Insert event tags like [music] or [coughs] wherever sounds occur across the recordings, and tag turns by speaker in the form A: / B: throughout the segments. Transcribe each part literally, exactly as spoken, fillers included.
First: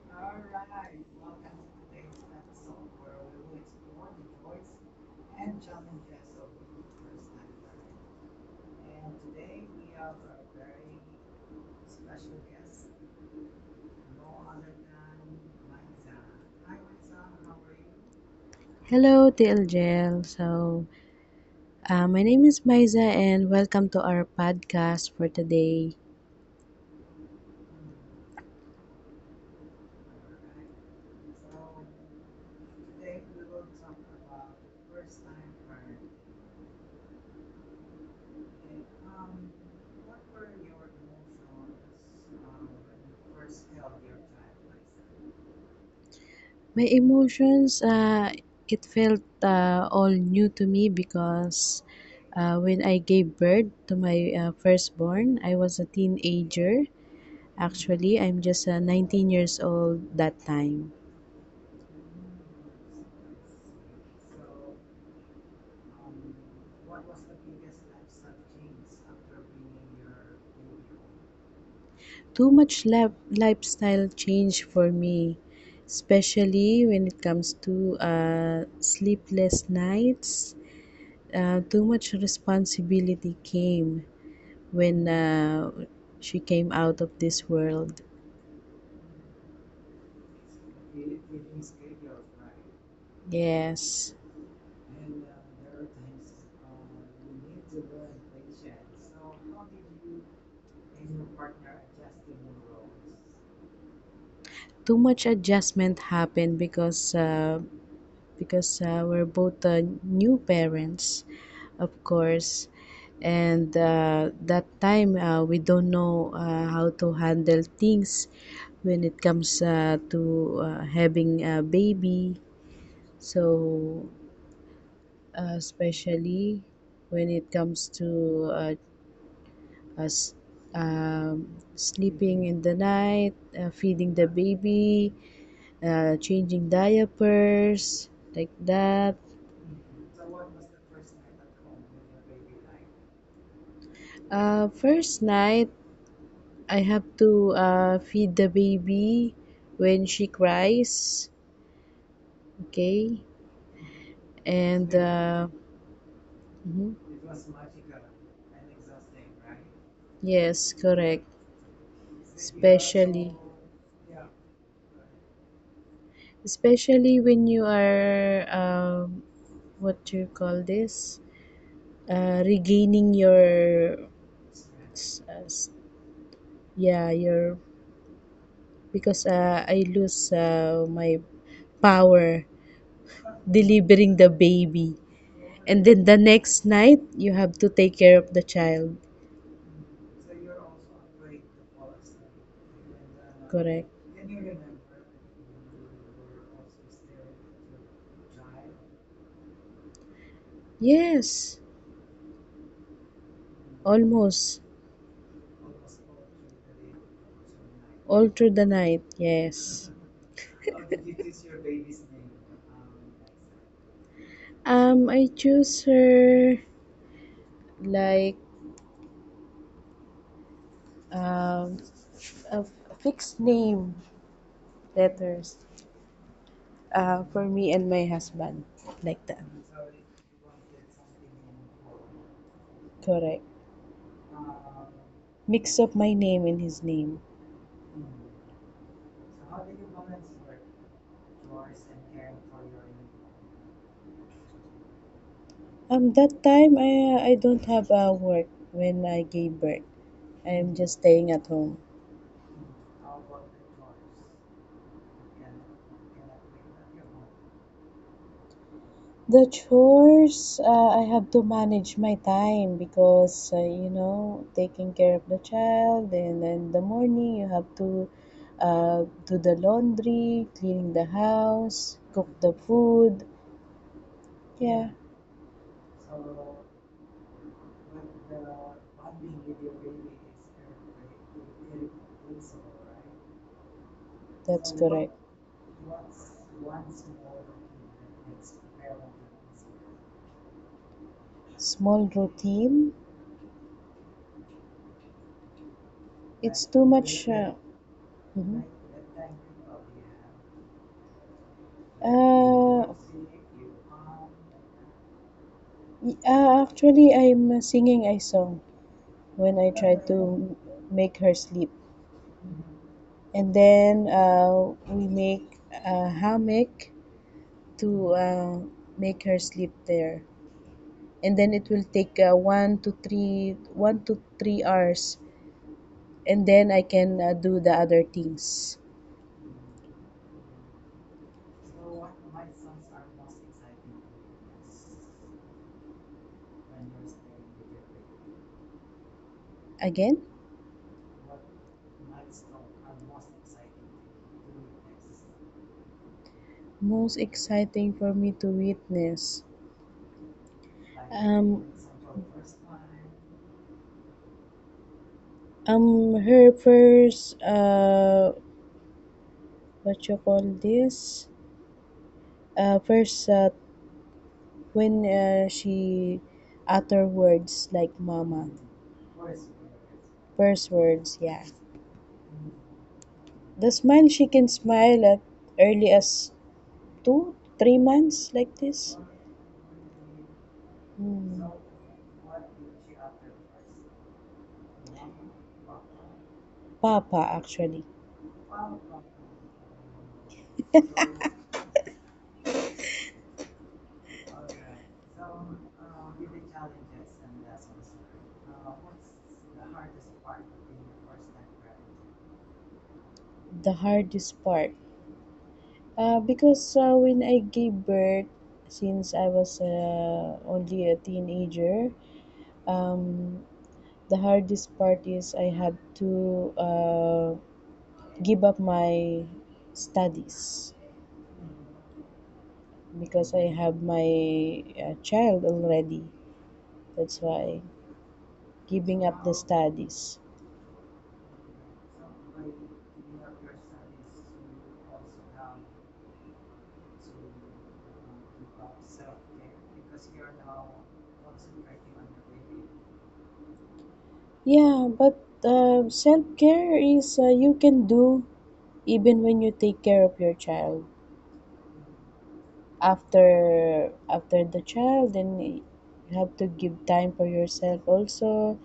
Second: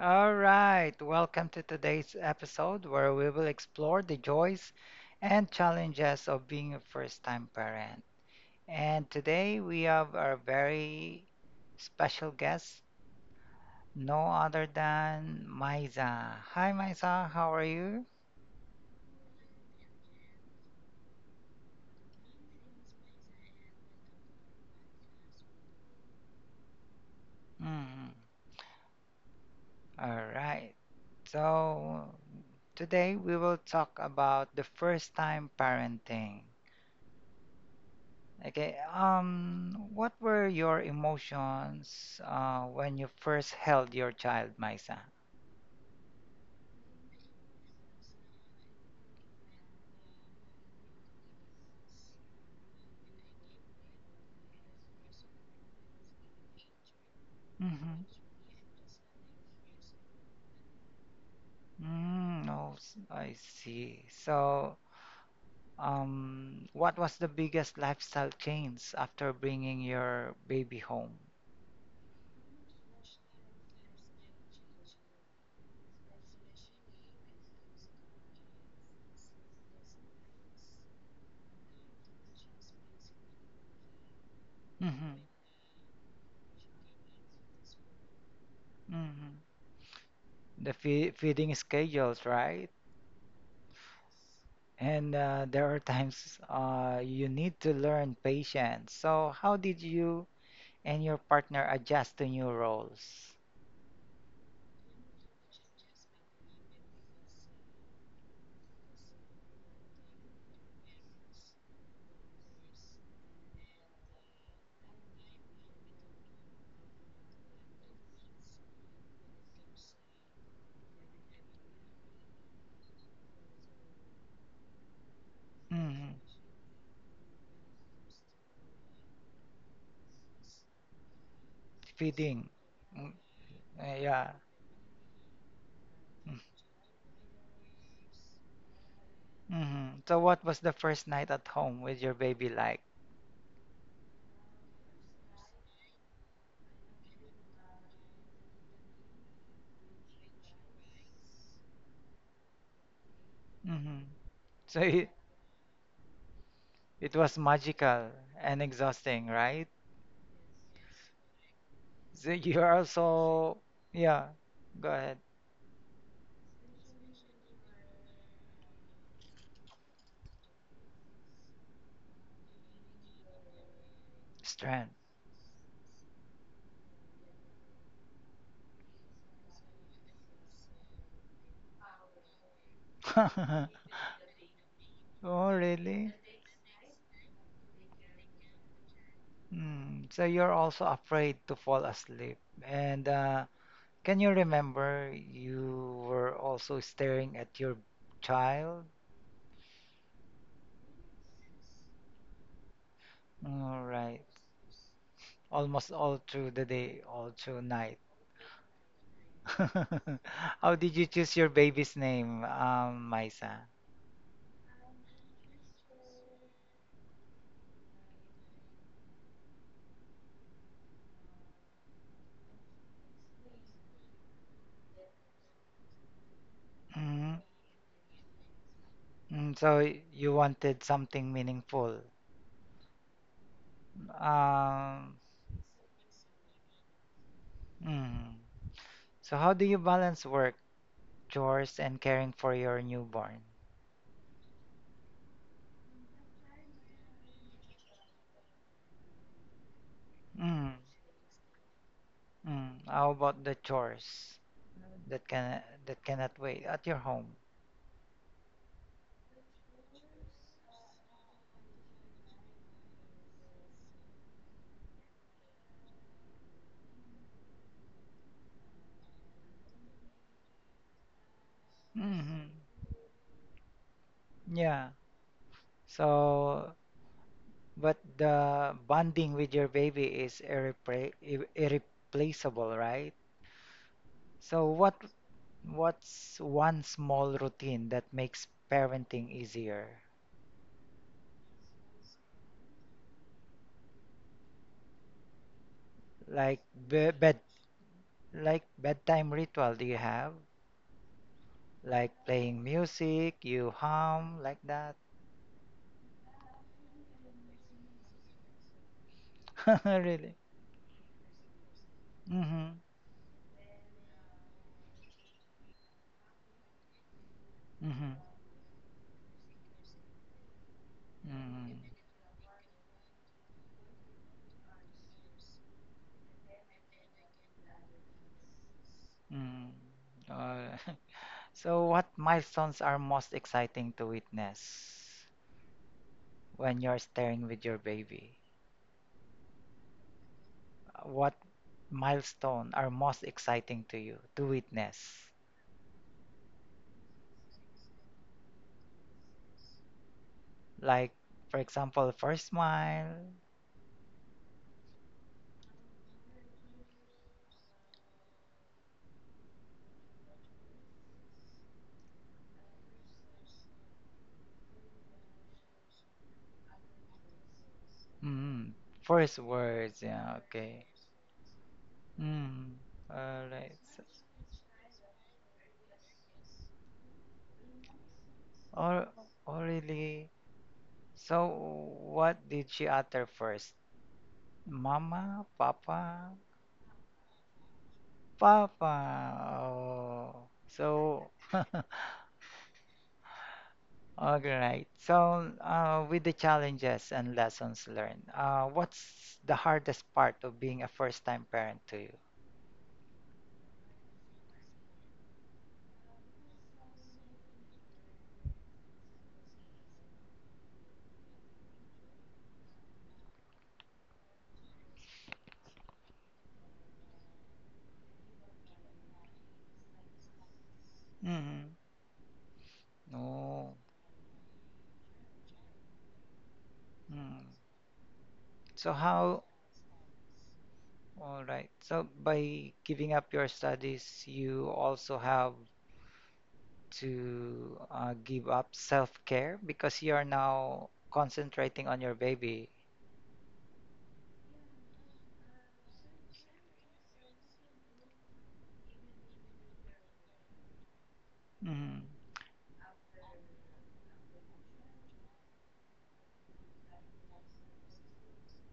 A: All right, welcome to today's episode where we will explore the joys and challenges of being a first time parent. And today we have our very special guest, no other than Maiza. Hi, Maiza, how are you?
B: Hello, T L G L. So, uh, my name is Maiza, and welcome to our podcast for today.
A: Mm, all right. So, today we will talk about the first time parenting. Okay, um, what were your emotions uh, when you first held your child, Maisa?
B: My emotions, uh, it felt uh, all new to me because uh, when I gave birth to my uh, firstborn, I was a teenager.
A: Mm-hmm.
B: Actually, I'm just uh, nineteen years old that time.
A: Mm, oh, s- I see. So, um, what was the biggest lifestyle change after bringing your baby home?
B: Too much lab- lifestyle change for me, especially when it comes to uh, sleepless nights, uh, too much responsibility came when
A: Mm-hmm.
B: uh, she came out of this world.
A: Mm-hmm. The fe feeding schedules, right?
B: Yes,
A: And uh, there are times uh, you need to learn patience. So, how did you and your partner adjust to new roles?
B: too much adjustment happened because uh, because uh, we're both uh, new parents, of course, and uh, that time uh, we don't know uh, how to handle things when it comes uh, to uh, having a baby. So, uh, especially when it comes to uh, us, um, sleeping
A: Feeding.
B: in the
A: Mm,
B: night, uh,
A: uh,
B: feeding the
A: yeah.
B: baby, uh, changing diapers, like that.
A: Mm-hmm. So what was the first night at home with your baby like?
B: Uh, first night, I have to uh, feed the baby when she cries, okay?
A: Mm-hmm. [laughs] So
B: And
A: it,
B: uh,
A: it
B: Mhm.
A: was magical and exhausting, right?
B: Yes, correct.
A: So you are
B: Especially,
A: also, yeah, go ahead.
B: especially when you are, um, what do you call this? Uh, regaining your
A: Strength.
B: s- uh, s- yeah your because uh, I lose uh, my power
A: [laughs]
B: delivering the baby,
A: Oh,
B: and then
A: really?
B: the next night you have to take care of the child.
A: Mm. So you're also afraid to fall asleep. And uh,
B: Correct.
A: can you remember you were also staring at your child?
B: Yes.
A: All right.
B: Almost
A: Almost all through the day, all through night.
B: all through the night. Yes.
A: [laughs] How did you choose your baby's name, um, Maisa?
B: um I choose her like, um a f- fixed name letters uh,
A: Mm,
B: for me and my husband, like that.
A: mm, so you wanted something meaningful.
B: Correct.
A: Um,
B: Mix up my name and his name.
A: mm. So how do you balance work, chores, and caring for your newborn?
B: Um, that time, I I don't have a work when I gave birth.
A: Mm.
B: I'm just staying at home.
A: Mm, how about the chores that can that cannot wait at your home?
B: The chores, uh, I have to manage my time because uh, you know taking care of the child, and then the morning you have to uh, do the laundry, cleaning the house, cook
A: Hmm.
B: the food.
A: Yeah.
B: Yeah,
A: So, but the bonding with your baby is irrepla ir- irreplaceable, right? So
B: that's
A: what
B: correct.
A: what's one small routine that makes parenting easier?
B: Small routine.
A: Like
B: It's too
A: be
B: much.
A: bed
B: Uh,
A: like
B: mhm.
A: bedtime ritual do you have? Like playing
B: Uh,
A: music, you hum like that?
B: y- uh, actually, I'm singing a song when I
A: [laughs]
B: try
A: Really?
B: to make her sleep,
A: Mm-hmm.
B: and then uh, we make a hammock
A: Mm-hmm.
B: to uh, make her sleep there, and then
A: Mm-hmm.
B: it will take uh, one to three one to three hours, and then I can uh, do the other things
A: Mm. Uh, [laughs] so what milestones are most exciting to witness when you're staring with your baby?
B: again.
A: Uh, What milestone are most exciting to you to witness?
B: Most exciting for me to witness.
A: Like, for
B: Um,
A: example, first smile,
B: um her first, uh what you call this, uh first, uh, when uh, she utter words like mama,
A: mm, first words, yeah,
B: first
A: okay.
B: words, yeah.
A: Mm, all right.
B: The
A: So,
B: smile, she can smile at early as two three months, like this.
A: oh, oh, really? So
B: Hmm.
A: what did she utter first? Mama, Papa?
B: Papa, actually.
A: Papa. Oh, so [laughs] all right. So, uh, with the challenges and lessons learned, uh, what's the hardest part of being a first-time parent to you?
B: The hardest part, uh, because uh, when I gave birth, since I was uh, only a teenager, um the hardest part is I had to uh, give up my studies
A: Mm-hmm.
B: because I
A: No.
B: have my uh, child already. That's
A: Mm.
B: why,
A: So
B: giving up the
A: how,
B: studies.
A: all right. So by giving up your studies, you also have to uh, give up self-care because you are now concentrating on your baby.
B: Yeah, but uh, self care is, uh, you can do even when you take care of your child.
A: Mm-hmm.
B: After after the child, then you have to give time for yourself also.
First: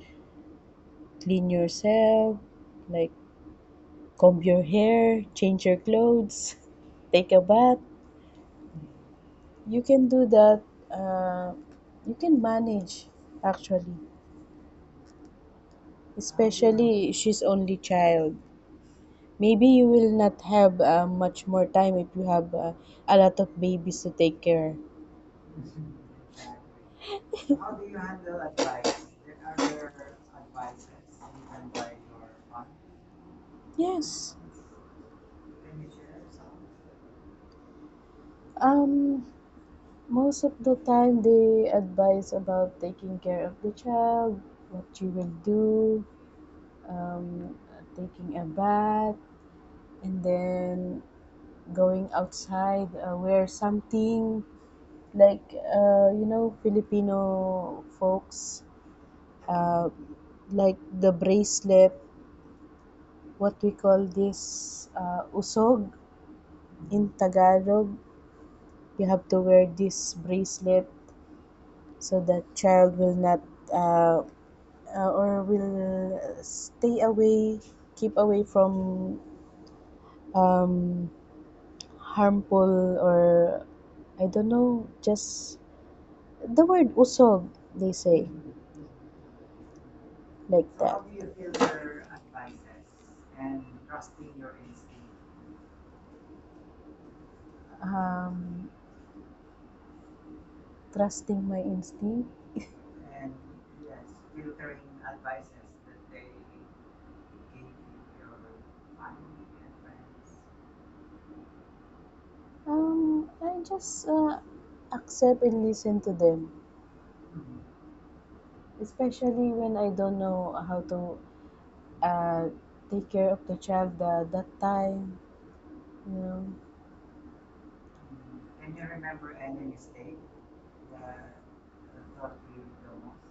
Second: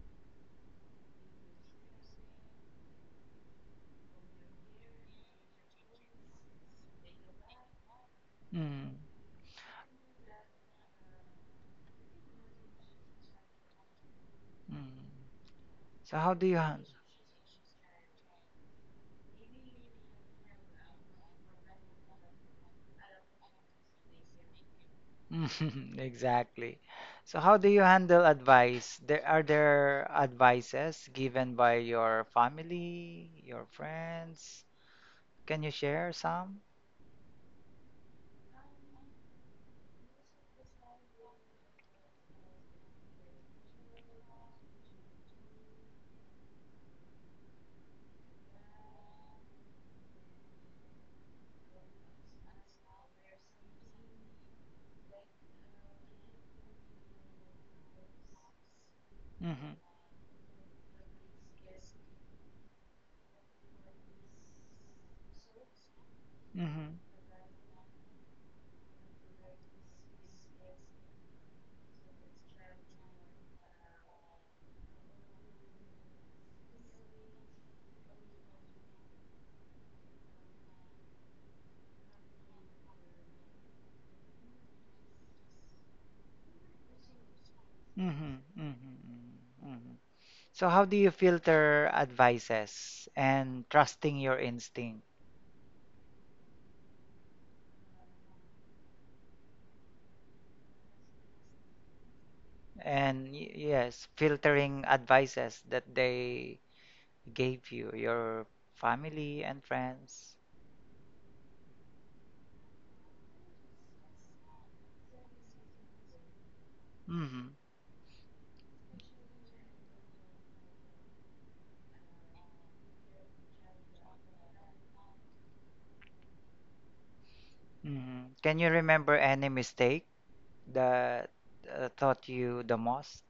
B: Clean yourself, like comb your hair, change your clothes, take a bath.
A: Mm-hmm.
B: You can do that. Uh, you can manage, actually.
A: So how do you ha
B: Especially if she's only child. Maybe you will not have uh, much more time if you have uh, a lot of babies to take care.
A: [laughs] Exactly. So how do you handle advice? There are there advices given by your family, your
B: Yes.
A: friends? Can you share some?
B: Um. Most of the time, they advise about taking care of the child, what you will do, um, taking a bath, and then going outside, uh, wear something like, uh, you know Filipino folks,
A: Mm-hmm.
B: uh, like the bracelet, what we call this, uh, usog
A: Mm-hmm.
B: in Tagalog. You have to wear this bracelet so that child will not uh, uh, or will stay away, keep away from, um, harmful, or I don't know, just the word usog, they say,
A: Mm-hmm. Mm-hmm. Mm-hmm.
B: like
A: So how do
B: that.
A: you filter advices and trusting your instinct?
B: Um, Trusting my instinct.
A: And y- yes, filtering advices that they gave you, your family and friends.
B: Um, I just uh, accept and listen to them, especially when I don't know how to uh, take care of the child at that time. You know,
A: Mhm. Can you remember any mistake that uh, taught you the most?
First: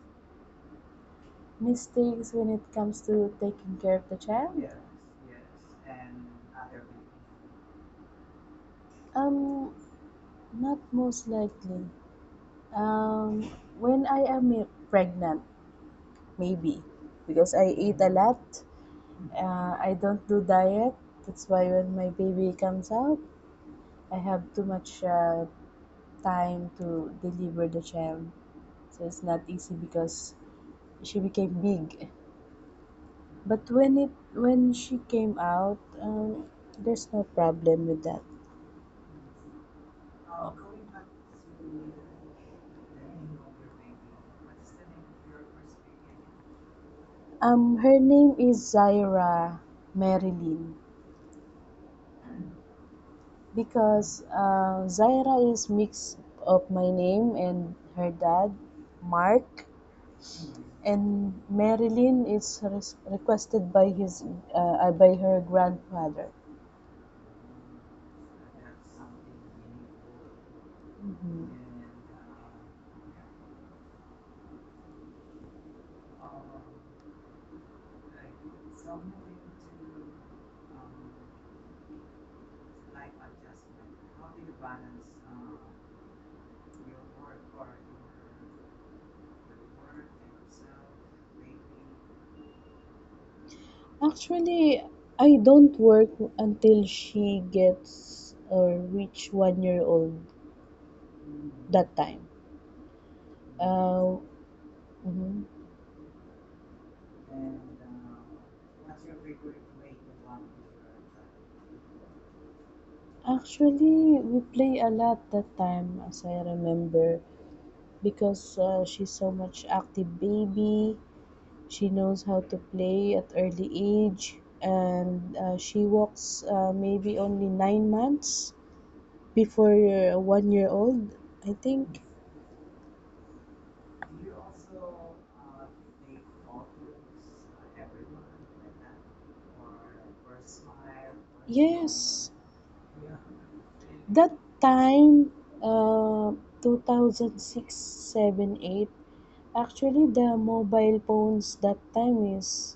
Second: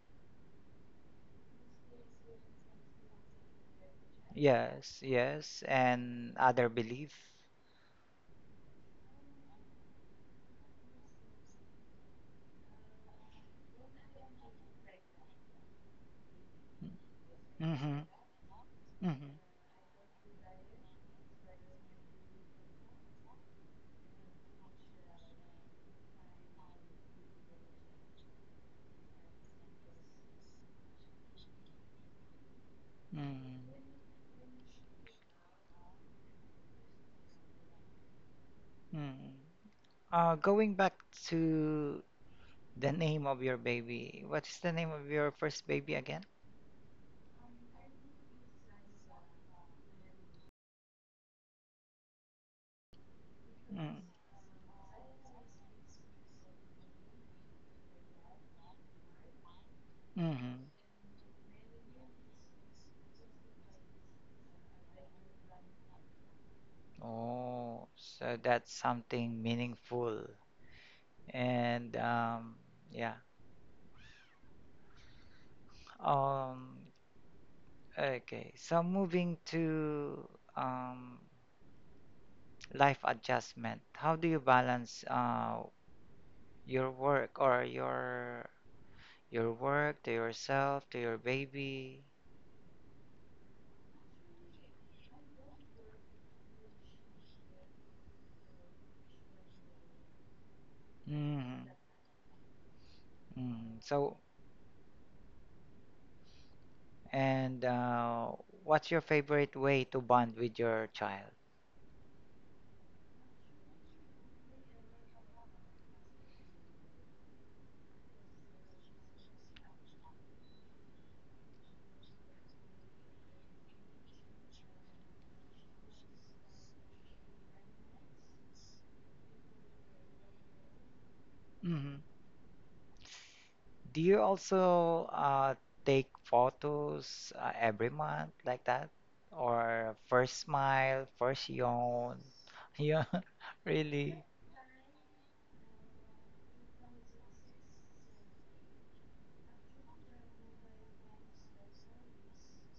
B: mistakes when it comes to taking care of the child.
A: Yes, yes, and other belief.
B: Um, not most likely. Um, when I am i- pregnant, maybe because I
A: Mm-hmm.
B: eat a lot.
A: Mm-hmm.
B: Uh, I don't do diet. That's why when my baby comes out, I have too much uh, time to deliver the child. So it's not easy because she became big. But when
A: Mm-hmm.
B: it when she came out, um, there's no problem with that.
A: Mm-hmm. Uh, going back to the name of your baby, what is the name of your first baby again?
B: Um, her name is Zaira Marilyn,
A: Mm.
B: because uh, Zaira is mix of my name and her dad, Mark,
A: Mm-hmm.
B: and Marilyn is res- requested by his uh, uh, by her grandfather.
A: Oh, so that's something meaningful.
B: Mhm.
A: And um, yeah. Um, Okay, so moving to um, life adjustment, how do you balance uh, your work or your your work to yourself, to your baby?
B: Actually, I don't work until she gets or reach one year old
A: Hmm.
B: that time.
A: Hmm.
B: Uh,
A: So,
B: mhm.
A: and uh, what's your favorite way to bond with your child?
B: Actually, we play a lot that time, as I remember, because uh, she's so much active baby. She knows how to play at early age, and uh, she walks uh, maybe only nine months before uh, one year old, I
A: Hmm.
B: think.
A: Do you also uh, take photos uh, every month like that? Or first smile, first yawn?
B: Yes,
A: [laughs] Yeah, really.
B: that time, uh, two thousand six seven eight. Actually, the mobile phones that time is,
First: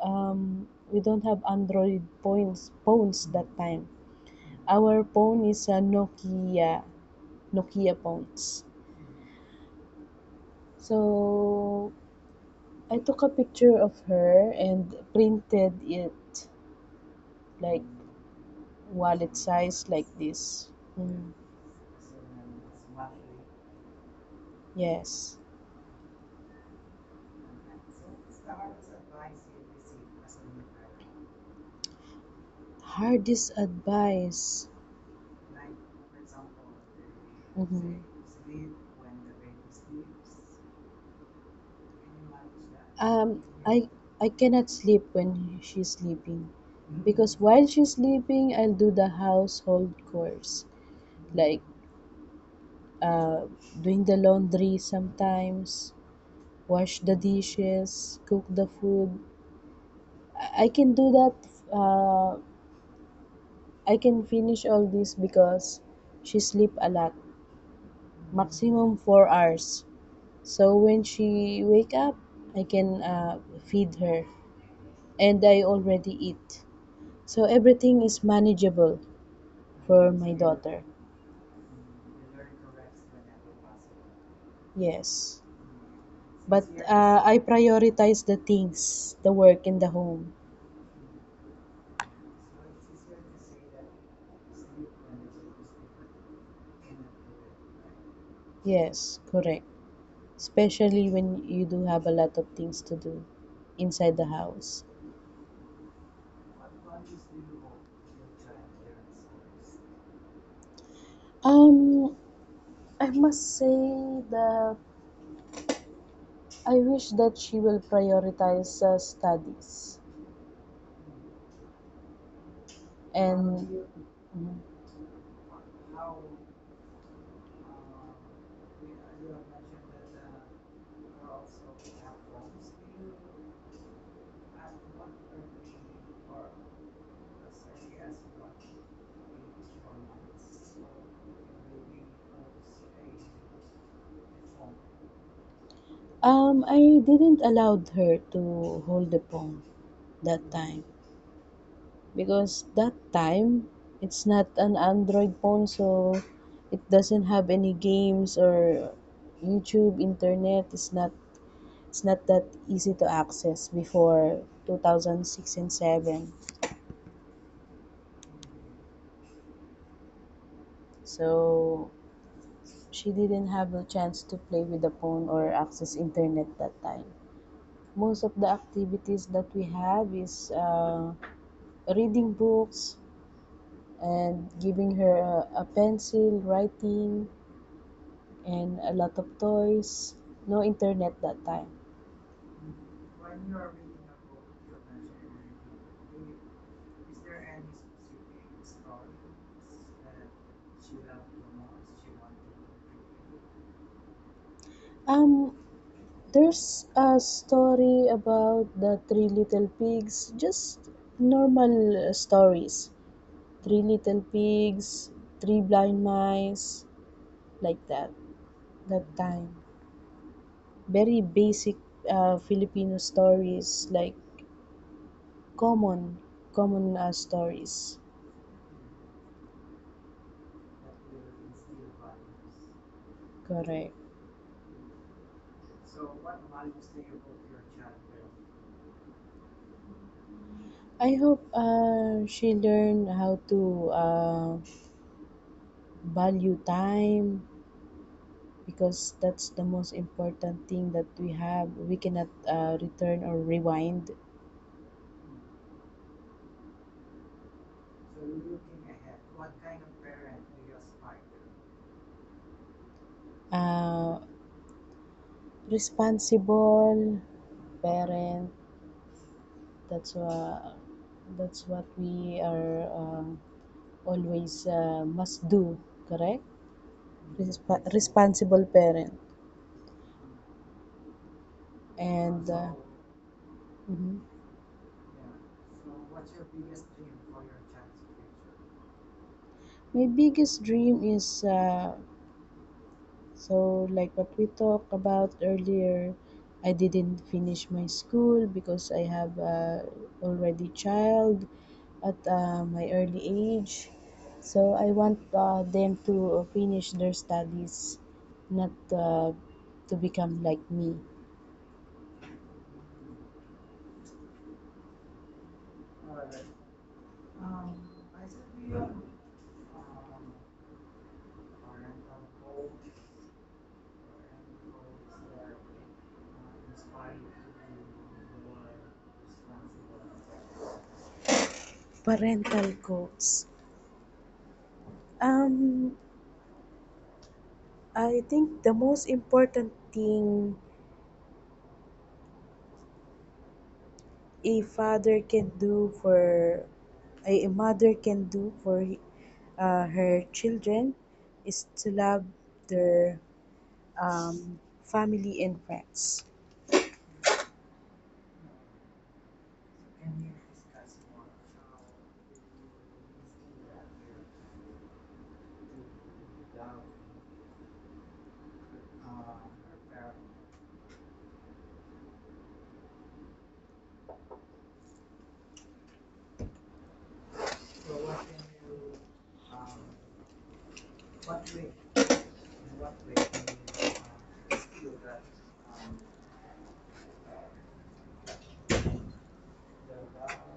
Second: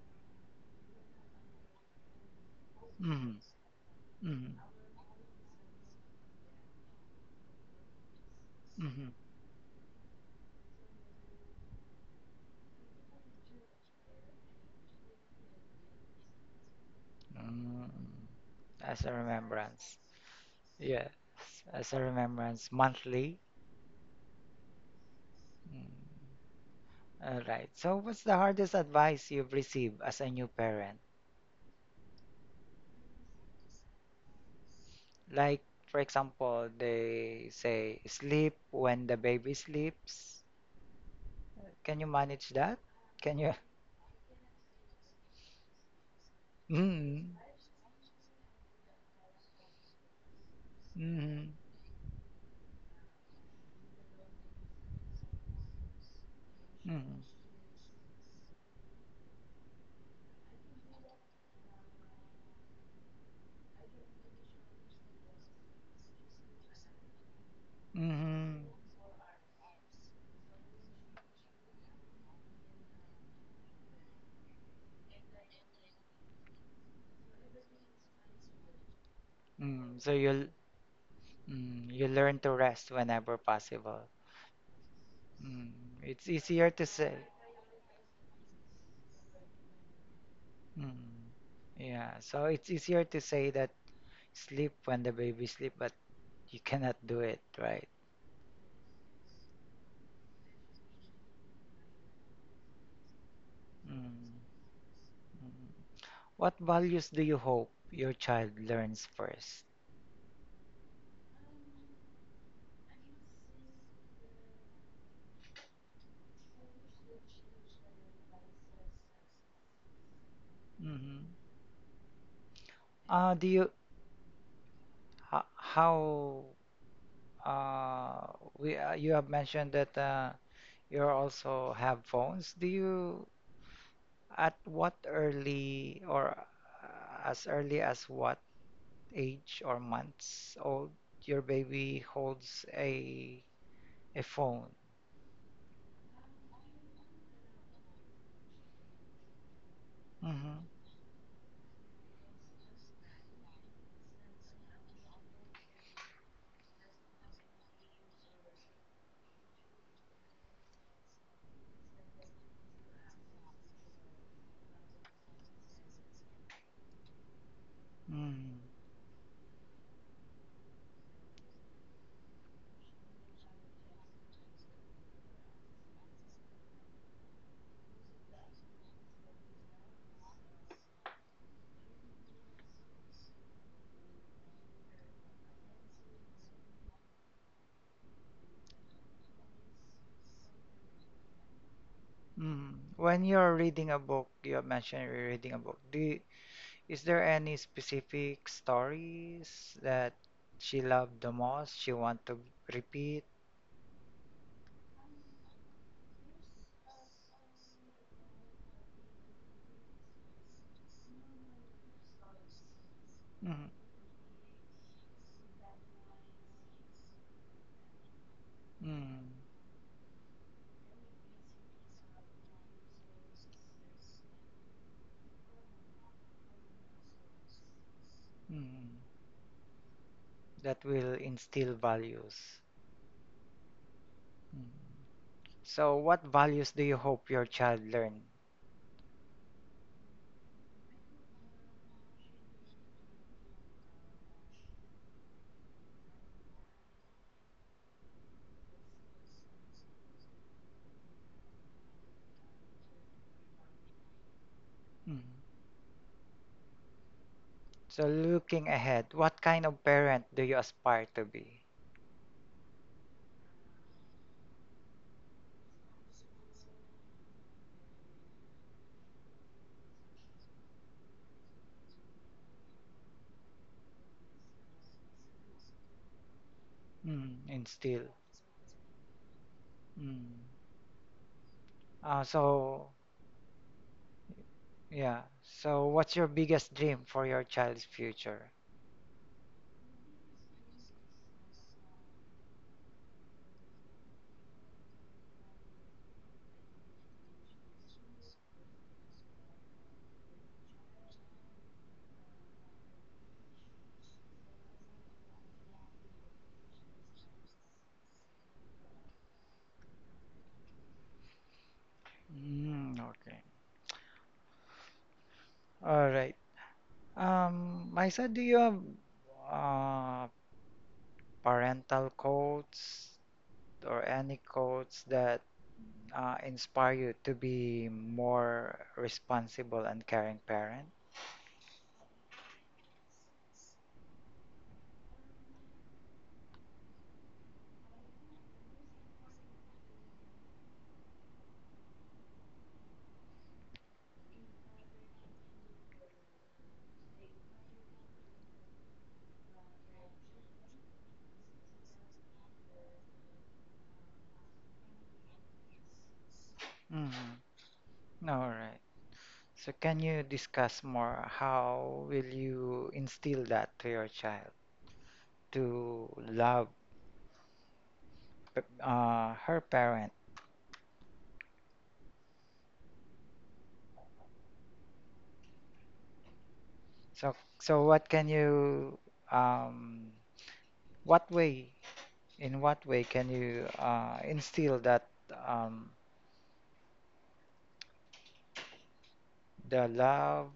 B: um, we don't have Android phones phones
A: Mm-hmm.
B: that time.
A: Mm-hmm.
B: Our phone is a Nokia, Nokia phones.
A: Mm-hmm.
B: So I took a picture of her and printed it like
A: Mm. As a
B: wallet size,
A: remembrance.
B: like this.
A: Yes,
B: Mm,
A: as a remembrance monthly.
B: yes.
A: Mm. All right. So, what's the hardest advice you've received as a new parent?
B: Hardest advice.
A: Like, for example, they
B: Mhm.
A: say sleep
B: you
A: when the baby sleeps. Can you
B: Can
A: manage that?
B: that?
A: Can
B: Um,
A: you?
B: I I cannot sleep when she's sleeping, mm because
A: [laughs]
B: while she's sleeping, I'll do the household chores,
A: Mm, mm,
B: like uh, doing the laundry sometimes, wash the
A: mm,
B: dishes, cook the food. I I can do that. Uh, I can finish all this because she sleep a lot,
A: mm,
B: maximum four hours. So when she wake up, I can uh, feed her, and I already eat. So everything is manageable
A: mm. So
B: for my
A: you'll
B: daughter.
A: mm, you learn to rest whenever possible.
B: Yes,
A: Mm, it's
B: but
A: easier to say.
B: uh, I prioritize the things, the work in the home.
A: Mm, yeah, so it's easier to say that sleep when the baby sleep, but you cannot do it, right?
B: Yes, correct. Especially when you do have a lot of things to do
A: Mm,
B: inside the house.
A: mm. What values do you hope your child learns first.
B: Um, I must say that I wish that she will prioritize uh, studies.
A: Mm-hmm. Uh, do
B: And
A: you
B: Mhm.
A: ho- how uh, we uh, you have mentioned that uh, you also have phones. Do you at what early or uh, as early as what age or months old, your baby holds a a phone.
B: um, I didn't allow her to hold the phone that
A: Mm-hmm.
B: time because, that time, it's not an Android phone, so it doesn't have any games or YouTube, internet. It's not it's not that easy to access before two thousand six and seven,
A: Mm.
B: so she didn't have a chance to play with the phone or access internet that time. Most of the activities that we have is uh, reading books and giving her a, a pencil, writing, and a lot of toys. No internet that time.
A: Mm. When you're reading a book, you mentioned you're reading a book. Do you, is there any specific stories that she loved the most, she want to repeat?
B: um There's a story about the three little pigs, just normal uh, stories.
A: Mm.
B: Three little pigs, three blind mice, like that, that
A: Mm.
B: time. Very basic uh, Filipino stories, like common, common uh, stories.
A: Mm. That will instill values.
B: Correct.
A: Mm. So, what values do you hope your child learn?
B: I hope uh, she learned how to uh, value time, because that's the most important thing that we have. We cannot uh, return or rewind.
A: Mm. So looking ahead, what kind of parent do you aspire to be?
B: Uh, Responsible parent. That's uh, that's what we are uh, always uh, must do. Correct.
A: Mm,
B: Resp-
A: instill.
B: responsible parent.
A: Mm. Uh,
B: And uh,
A: so
B: mhm.
A: yeah. So what's your biggest dream for your child's future?
B: My biggest dream is, Uh, so, like what we talked about earlier, I didn't finish my school because I have uh, already child at uh, my early age. So I want uh, them to finish their studies, not uh, to become like me.
A: Mm, okay. All right. Um, Maisa, do you have uh, parental quotes or any quotes that uh, inspire you to be more responsible and caring parent?
B: Parental goals. Um, I think the most important thing a father can do for a a mother can do for he- uh, her children is to love their, um, family and friends.
A: Mm-hmm. All right. So can you discuss more how will you instill that to your child to love p- uh, her parent? So so what can you um what way in what way can you uh, instill that um the love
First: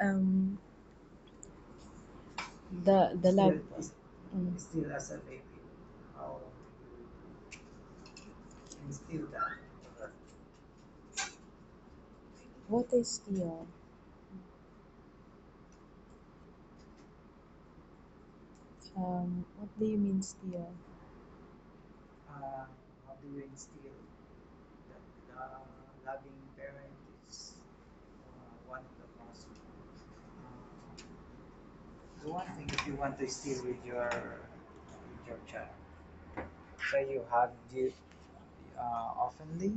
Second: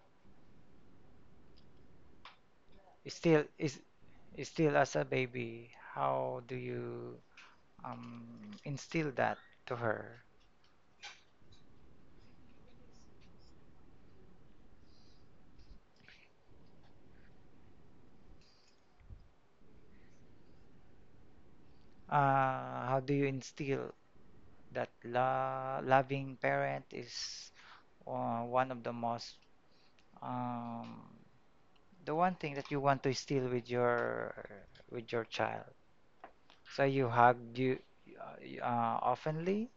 B: Um,
A: is
B: the the
A: still
B: love.
A: is, is still as a
B: Mm.
A: baby how do you um instill that to her?
B: What is steal? Um, what do you mean still?
A: Uh, how do you instill that lo- loving parent is uh, one of the most um, the one thing that you want to instill with your with your child. So you hug, you uh, y- uh, oftenly,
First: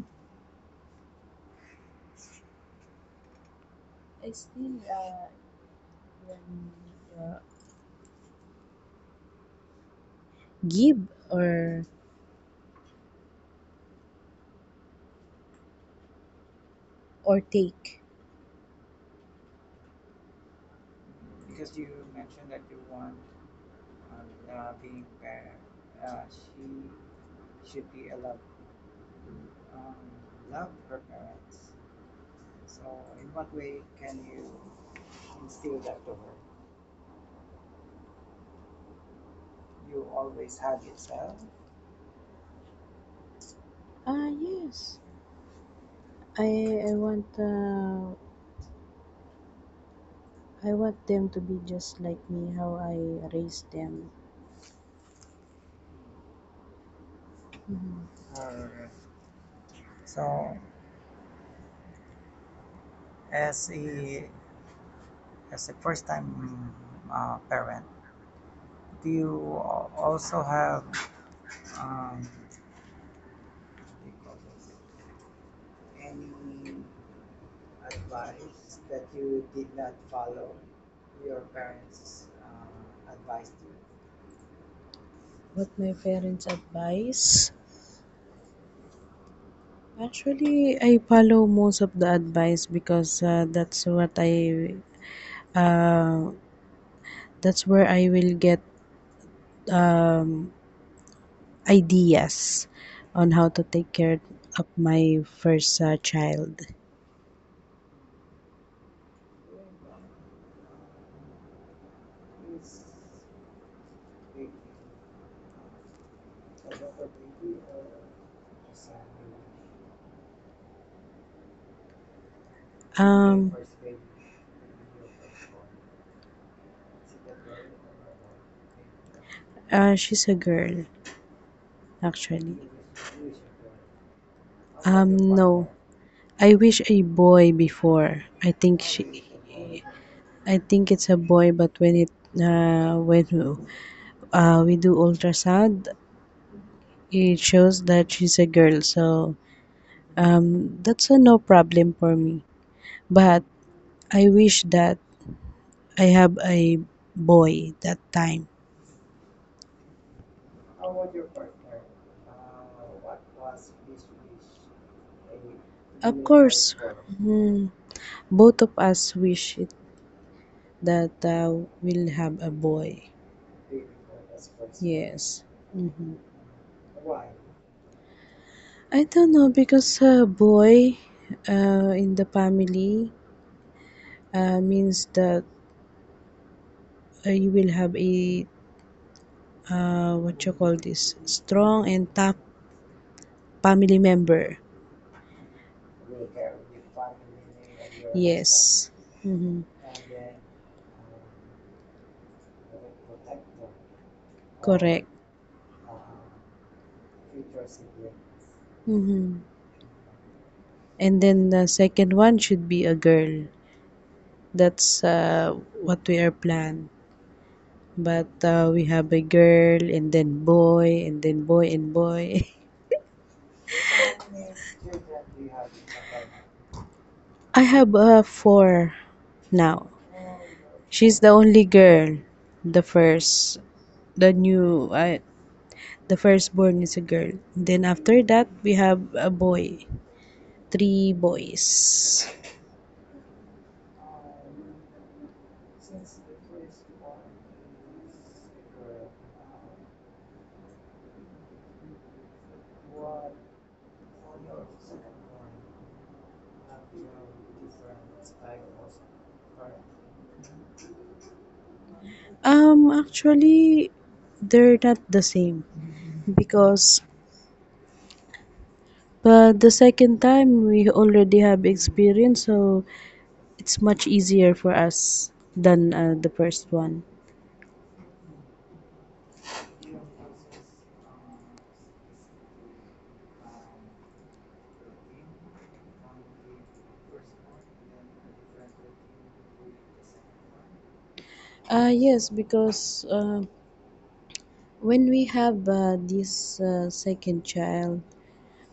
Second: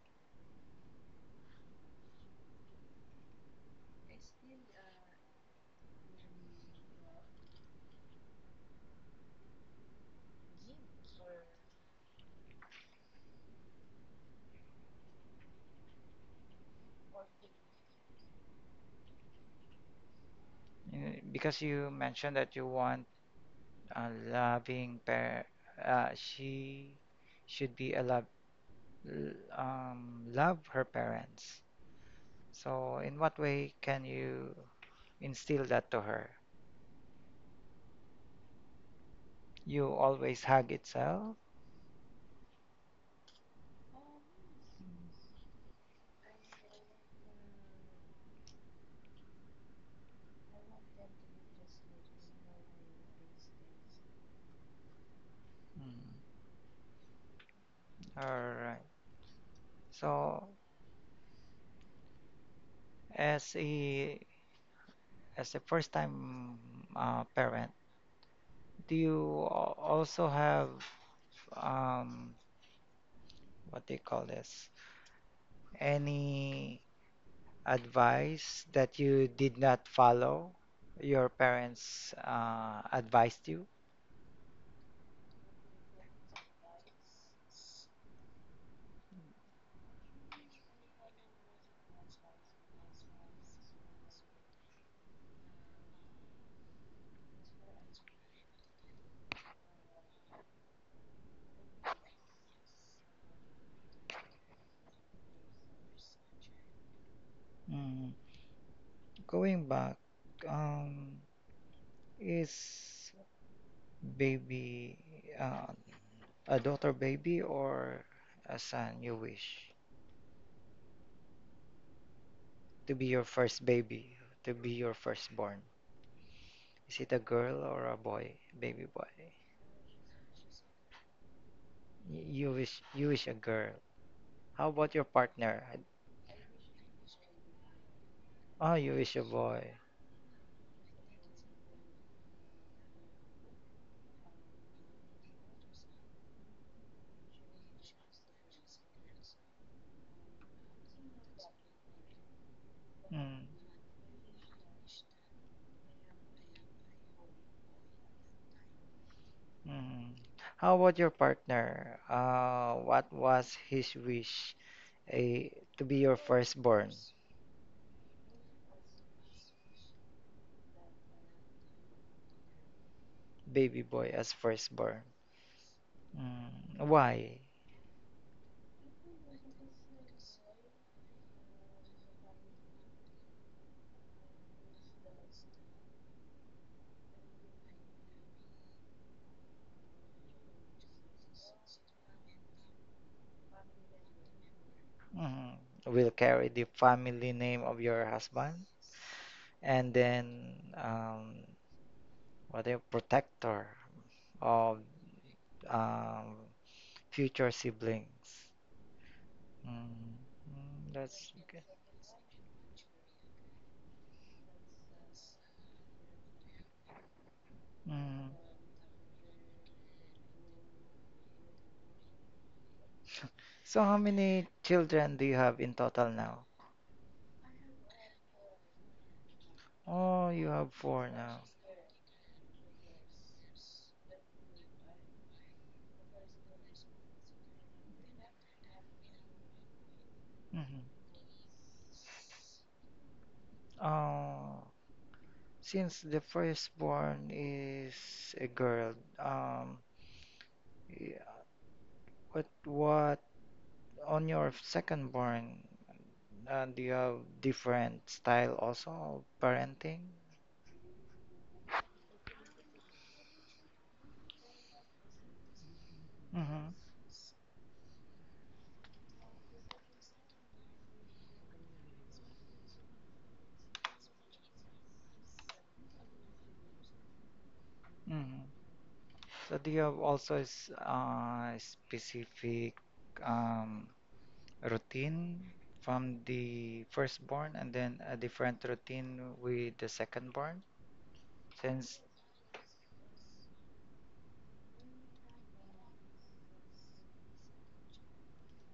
B: I still, uh, when, uh, give, or or take.
A: uh, because you mentioned that you want a loving parent. Uh, she should be a love um, love her parents. So in what way can you instill that to her? You always hug itself.
B: Ah yes, I I want, uh, I want them to be just like me, how I raised them.
A: Mm.
B: Mhm.
A: Alright. So, as a as a first-time uh, parent, do you al- also have um, what do you call this? Any advice that you did not follow? Your parents uh, advised you?
B: What my parents advise? Actually, I follow most of the advice because, uh, that's what I, uh, that's where I will get ideas on how to take care of my first uh, child.
A: Mm, going back, um, is baby uh, a daughter baby or a son you wish? To be your
B: Um,
A: first baby, to be your firstborn. Is it a girl or a boy, baby boy?
B: uh, she's a girl,
A: Y- You
B: actually.
A: wish you wish a girl. How about your
B: Um,
A: partner?
B: no. I wish a boy before. I
A: Oh,
B: think
A: you wish a
B: she
A: boy.
B: I think it's a boy, but when it uh, when uh, we do ultrasound, it shows that she's a girl. So, um, that's a no problem for me.
A: Mm,
B: But I wish that I have a boy that time.
A: mm. How about your partner? Uh, what was his wish? A To be your
B: Of course,
A: firstborn,
B: mm, both of us wish it, that uh, we'll have a boy.
A: baby boy as firstborn.
B: Yes. Mhm.
A: Mm, why?
B: I don't know because, uh, boy uh, in the family uh, means that uh, you will have a, uh, what you call this, strong and tough family member.
A: Mm, will carry the family name of your husband
B: Yes. Mm-hmm.
A: and then um, what a protector of
B: Correct.
A: um, future siblings.
B: Mm-hmm.
A: Mm, mm,
B: And
A: that's
B: then,
A: okay.
B: the second one should be a girl, that's uh, what we are planned.
A: Mm.
B: But uh, we have a girl and then boy and then boy and boy.
A: So how many children do you have in total now?
B: [laughs] I have uh, four now.
A: Oh, you have four
B: She's the
A: now.
B: only girl. the first the new I The firstborn is a girl. Then after that, we have a boy.
A: Mm-hmm.
B: Three boys.
A: Uh, since the firstborn is a girl, um, yeah, what what on your second born, uh, do you have different style also of parenting?
B: Um, actually, they're not the same,
A: Mm-hmm.
B: because, but the second time we already have experience, so it's much easier for us than uh, the first one.
A: Mm-hmm. So do you have also s- uh, specific um, routine from the firstborn and then a different routine with the secondborn?
B: Uh,
A: Since,
B: yes, because uh, when we have uh, this uh, second child,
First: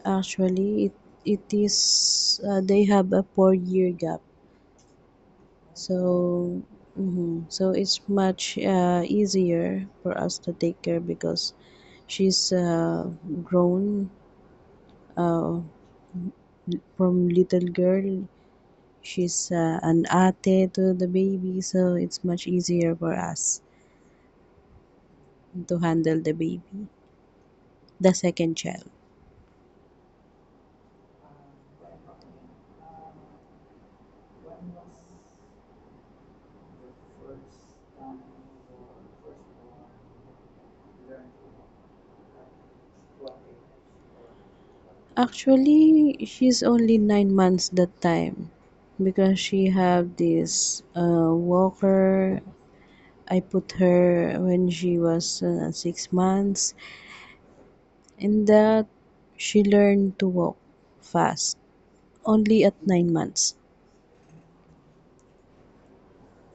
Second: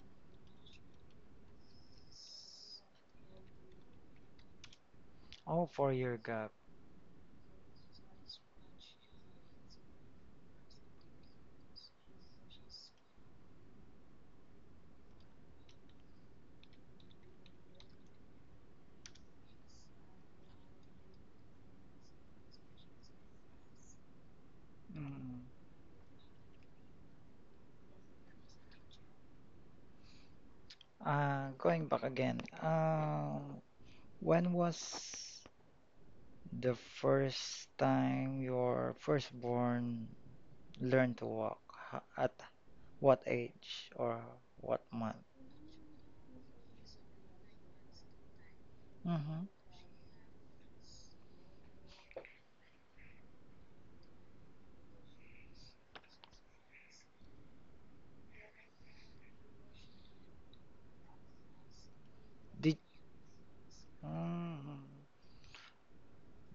B: actually it it is, uh, they have a four year gap.
A: oh, four-year gap.
B: So, mhm. So it's much uh, easier for us to take care because she's uh, grown, uh, from little girl. She's uh, an ate to the baby, so it's much easier for us
A: Mm.
B: to handle the baby, the second child.
A: Uh, going back again, um, when was the first time your firstborn learn to walk? Ho- at what age or what month?
B: Actually, she's only nine months that time because
A: Mm-hmm.
B: she have this uh, walker. I put her when she was uh, six months, and that she learned to walk fast only at
A: Did
B: nine months.
A: mm,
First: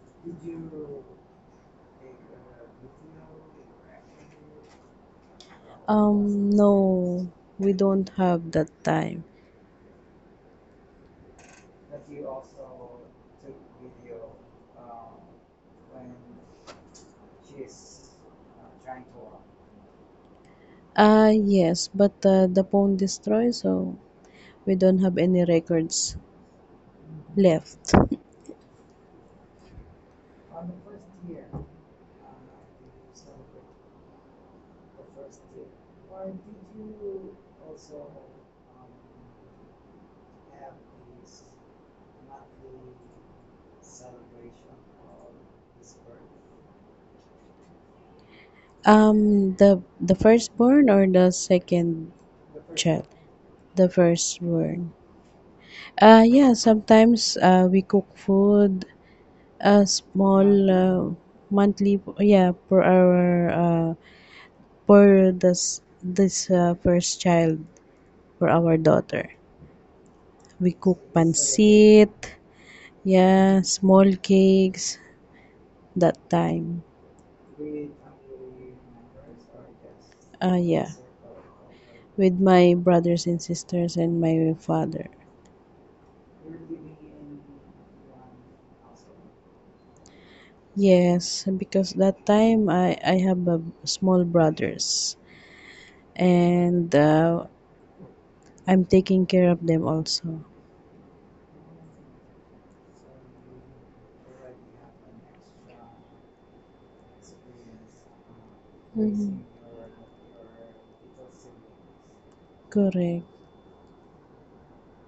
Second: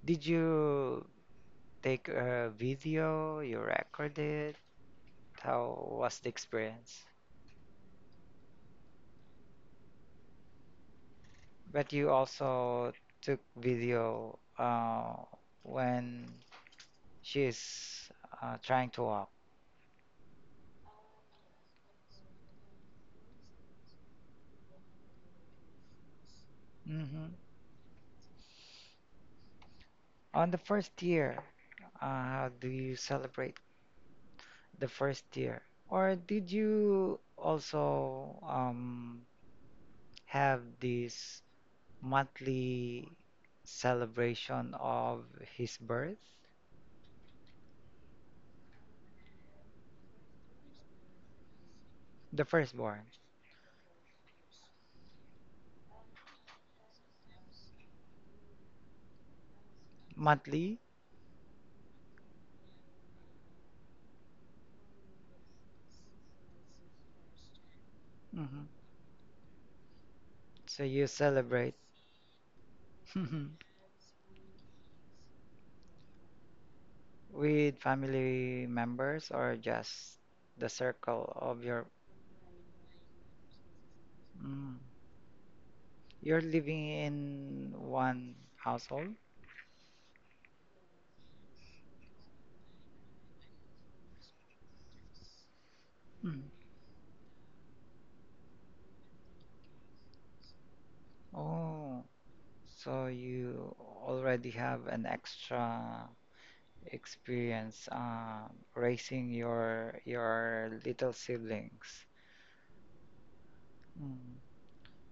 A: did you take a video? You recorded? How was the
B: Um,
A: experience?
B: no, we don't have that time.
A: But you also took video uh, when she's uh, trying to walk.
B: Ah, yes, but uh, the phone destroyed, so we don't have any records
A: Hmm.
B: left. [laughs]
A: On the first year, uh, how do you celebrate the first year? Or did you also um, have this monthly celebration of his birth,
B: Um, the the firstborn or the second
A: the firstborn,
B: child? The firstborn. Ah, yeah, sometimes uh, we cook food. A small
A: monthly.
B: uh, monthly, yeah, for our uh, for this this uh, first child, for
A: Hmm.
B: our daughter. We
A: So
B: cook
A: you celebrate
B: pancit, yeah,
A: [laughs]
B: small cakes that time.
A: with family members or just
B: Uh,
A: the
B: yeah,
A: circle of your.
B: with my brothers and sisters and my
A: Mm,
B: father.
A: you're living in one household?
B: Yes, because that time I I have a small brothers
A: Mm.
B: and uh, I'm taking care of them also.
A: Oh, so you already have an extra experience um, raising
B: Mhm.
A: your your little siblings.
B: Correct.
A: Mm.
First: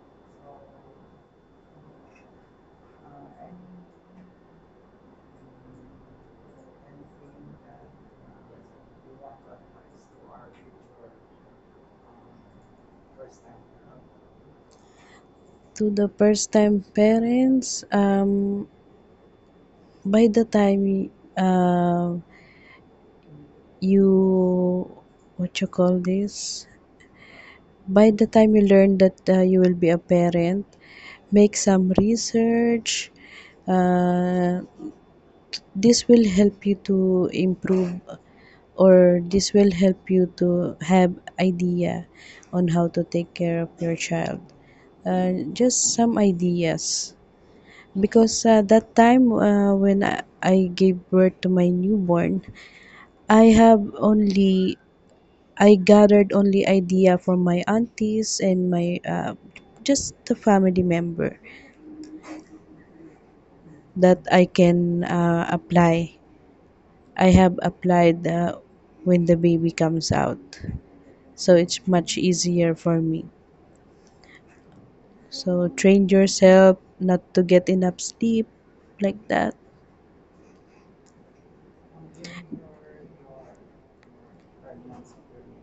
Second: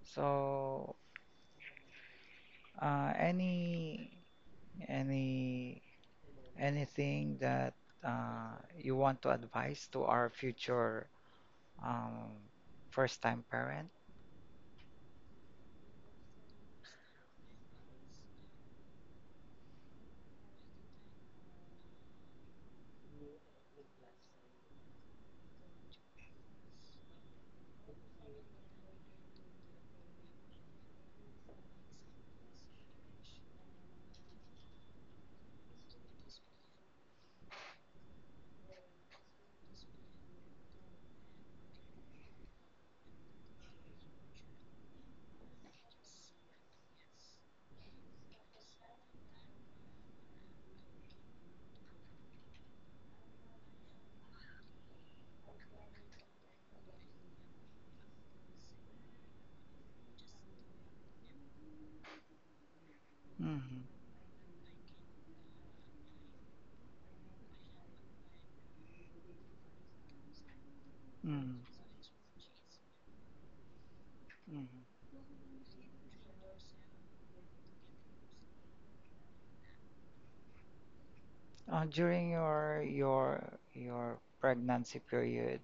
A: So, uh, any any anything that uh, you want to advise to our future um, first-time parent?
B: To the first time parents, um, by the time uh, you, what you call this? By the time you learn that uh, you will be a parent, make some research. Uh, this will help you to improve, or this will help you to have idea on how to take care of your child. Uh, just some ideas. Because uh, that time uh, when I, I gave birth to my newborn, I have only I gathered only idea from my aunties and my uh, just the family member
A: Mm-hmm.
B: that I can uh, apply. I have applied uh, when the baby comes out, so
A: Mm-hmm.
B: it's much easier for me. So train yourself not to get enough sleep like that.
A: Uh, during your your your pregnancy period,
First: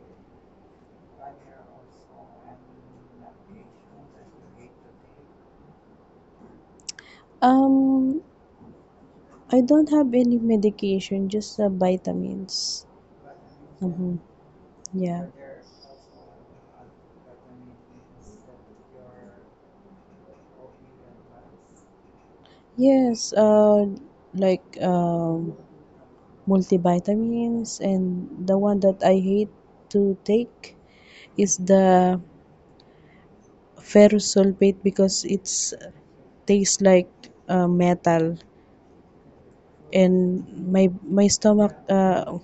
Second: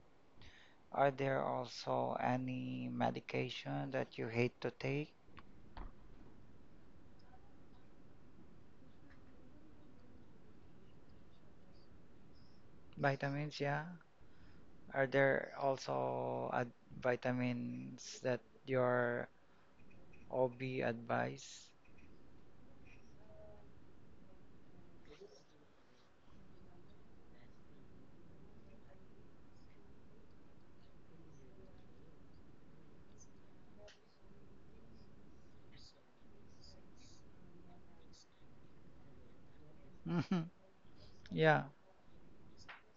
A: are there also any medication that you hate to take?
B: Um, I don't have any medication, just uh, vitamins.
A: Vitamins, yeah.
B: Mm-hmm.
A: Are
B: Yeah.
A: there also ad vitamins that your O B advice?
B: Yes, uh, like um, multivitamins, and the one that I hate to take is the ferrous sulfate because it's tastes like uh, metal,
A: Hmm.
B: and my
A: Yeah.
B: my stomach uh,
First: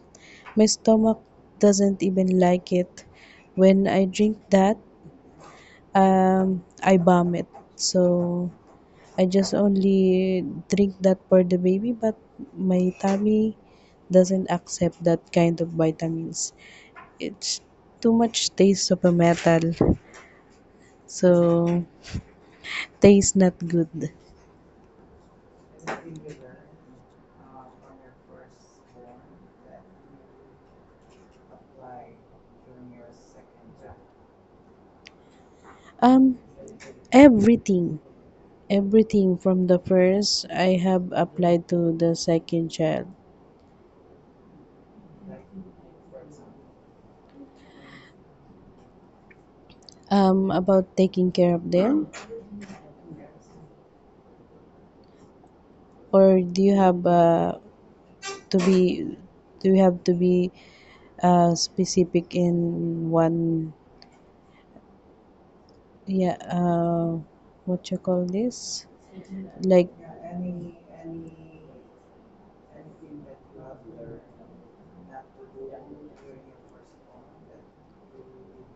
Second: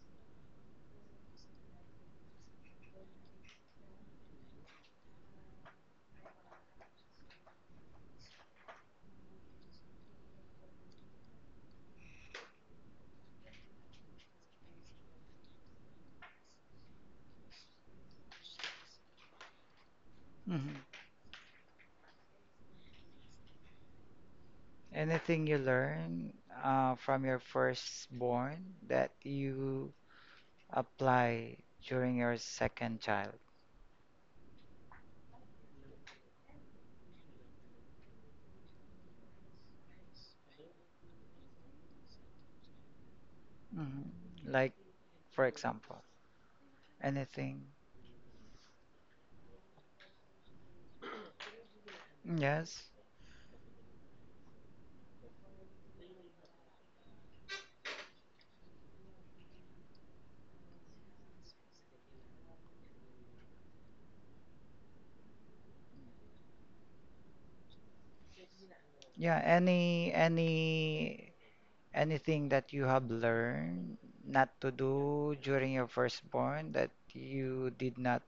B: my stomach doesn't even like it. When I drink that, um, I vomit. So I just only drink that for the baby, but my tummy doesn't accept that kind of vitamins. It's too much taste of a metal,
A: Hmm.
B: so taste not good.
A: Anything you learn uh, from your firstborn that you apply during your second child?
B: Um, everything, everything from the first I have applied to the second child.
A: Hmm. Like, for example, anything?
B: Um, about taking care of them,
A: Yes.
B: or do you have uh, to be, do you have to be uh, specific in one, yeah, uh what you call this,
A: Yeah,
B: like,
A: any any anything that you have learned not to do during your firstborn that you did not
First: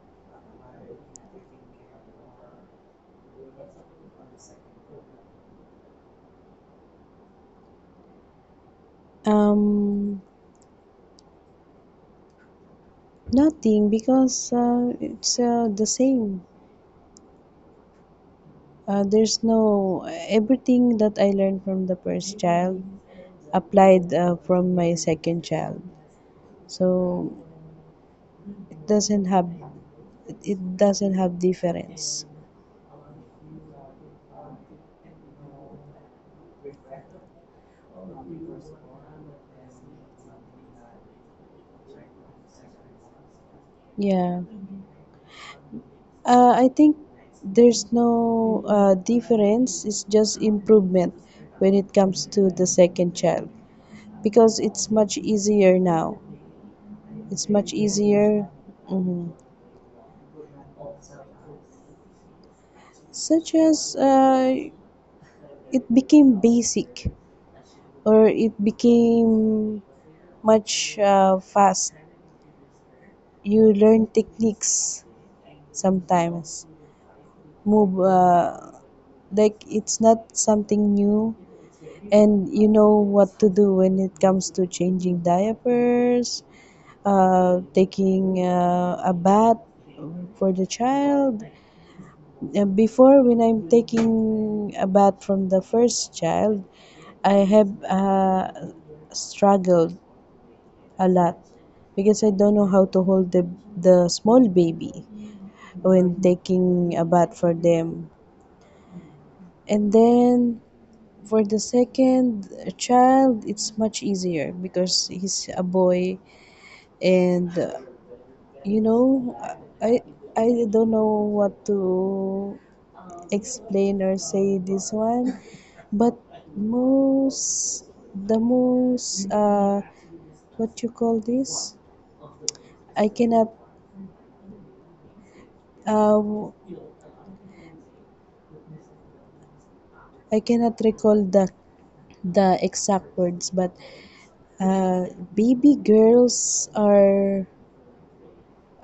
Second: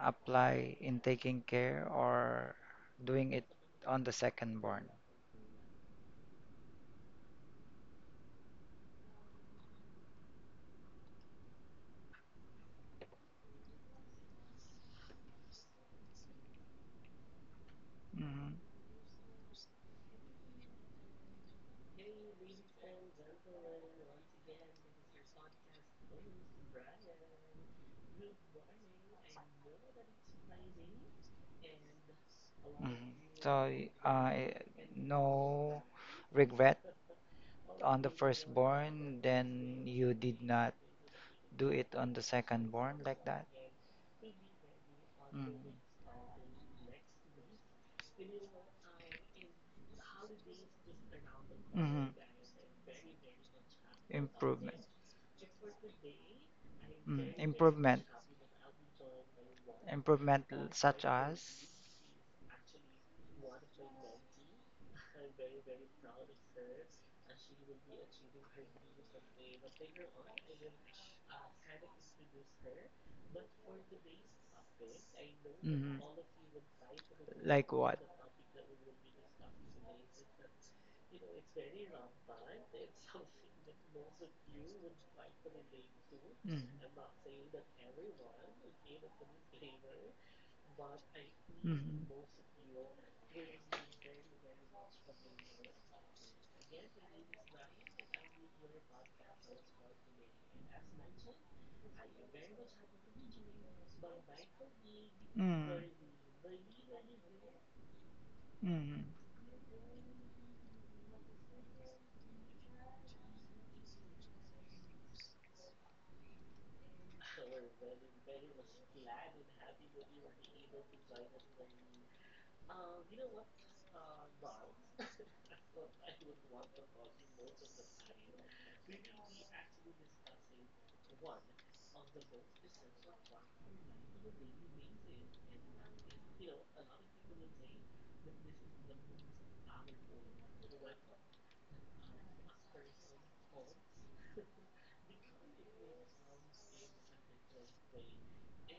A: apply in taking care or doing it on the secondborn?
B: um nothing, because uh, it's uh, the same.
A: Mhm,
B: Uh, there's no everything that I learned from the first child applied uh, from my second child, so it doesn't have it it doesn't have difference.
A: mhm. So, uh, i- no regret on the firstborn, then you did not do it on the secondborn like that?
B: Yeah,
A: Mm.
B: uh, I think there's no uh, difference, it's just improvement when it
A: Hmm.
B: comes to the second child, because it's
A: Improvement.
B: much easier now.
A: Mm.
B: It's much
A: Improvement.
B: easier, mhm.
A: Improvement such as?
B: Such as uh, it became basic, or it became much uh, fast. You learn techniques sometimes.
A: Like
B: Move
A: what?
B: uh, like it's not something new, and you know what to do when it comes to changing diapers, uh, taking uh, a bath for the child. Uh, Before, when I'm taking a bath from the first child, I have uh, struggled a lot because I don't know how to hold the, the small baby
A: Mhm. Mhm.
B: when taking a bath for them.
A: Mm. Mhm.
B: And then for the second child, it's much easier because he's a boy, and uh, you know, I I don't know what to explain or say this one, but most the most uh what you call this, I cannot uh I cannot recall the the exact words, but uh baby girls are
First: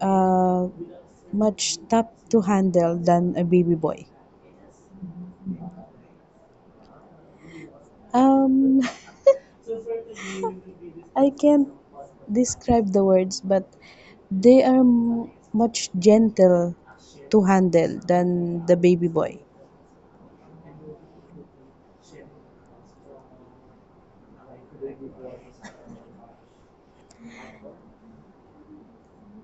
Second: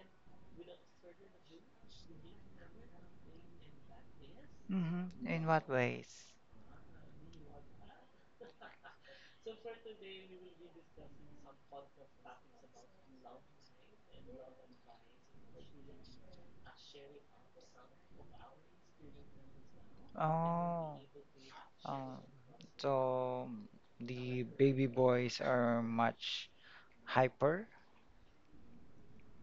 B: uh much tough to handle than a baby boy.
A: Mhm. In what ways?
B: um [laughs] I can't describe the words, but they are m- much gentle to handle than the baby boy.
A: Oh. Oh. So the baby boys are much hyper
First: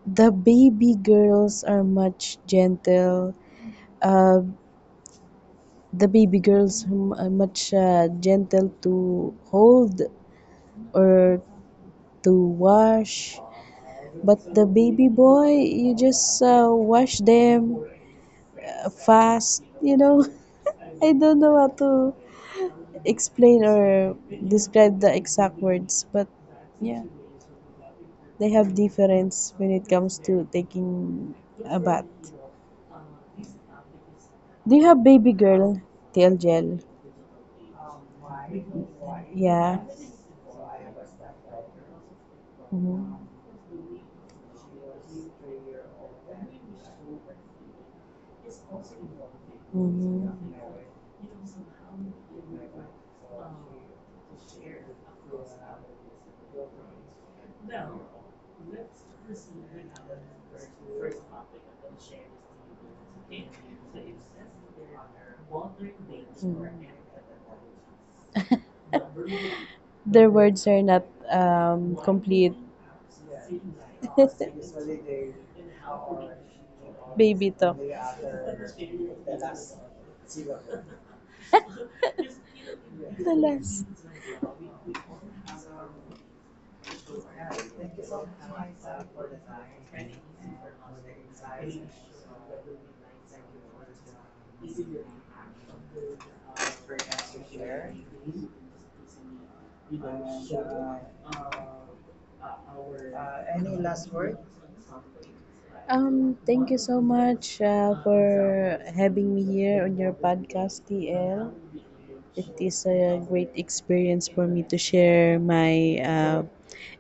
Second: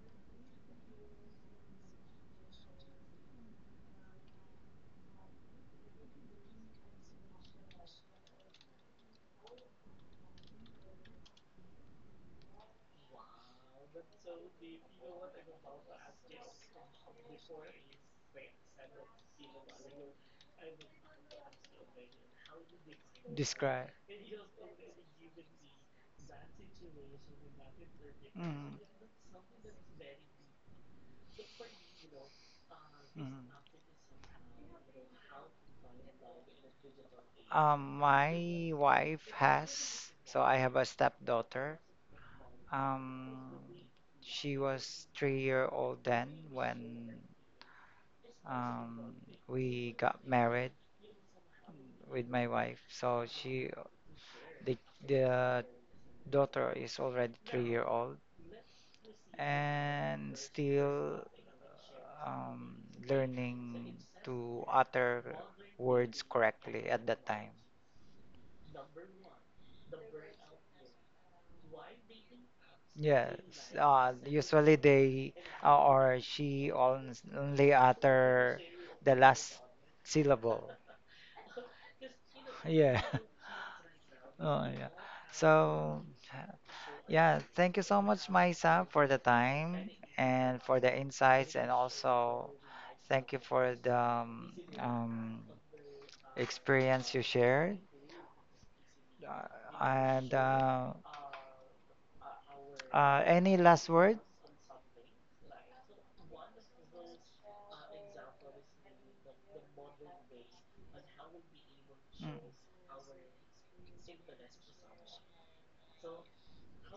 B: The baby girls are much gentle. Uh, the baby girls m- are much uh, gentle to hold or to wash. But the baby boy, you just uh, wash them uh, fast, you know. [laughs] I don't know how to explain
A: describe.
B: or describe the exact words, but yeah, they have
A: Mhm.
B: difference when it comes to taking a bath.
A: Mhm.
B: Do you have baby girl tail gel?
A: Um, my wife
B: Yeah.
A: has, so I have a stepdaughter.
B: Mm-hmm.
A: Um, she was three year old then when um, we got
B: Mm-hmm.
A: married with my wife. So she, the, the daughter is already three year old and still um, learning to utter words
B: Mm.
A: correctly at that time.
B: Their words are not um, complete. [laughs]
A: Yes, uh, usually they uh, or she on-
B: Baby
A: only
B: talk.
A: utter the last syllable. Yeah.
B: The
A: [laughs]
B: last.
A: Oh, yeah. So, yeah, thank you so much, Maisa, for the time and for the insights, and also thank you for the um, um, experience you shared. Uh, and uh, uh, any last word?
B: Um, thank you so much uh, for having me here on your podcast, T L.
A: Mm.
B: It is a great experience for me to share my uh,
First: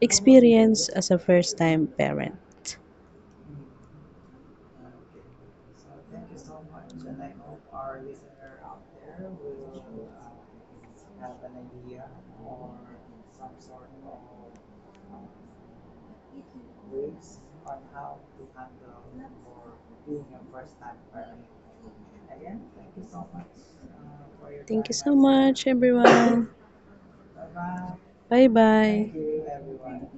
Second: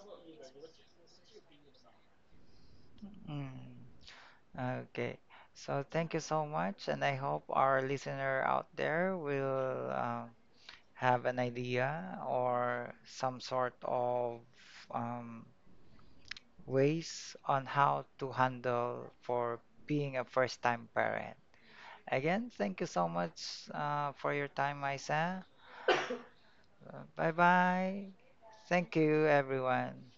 B: experience as a first time parent.
A: Mm. Okay. So thank you so much, and I hope our listener out there will um, have an idea or some sort of um, ways on how to handle for being a first time parent. Again, thank you so much uh, for your time,
B: Thank you so
A: Isa.
B: much, everyone.
A: Bye bye.
B: [coughs] Bye
A: Thank
B: bye.
A: you, everyone.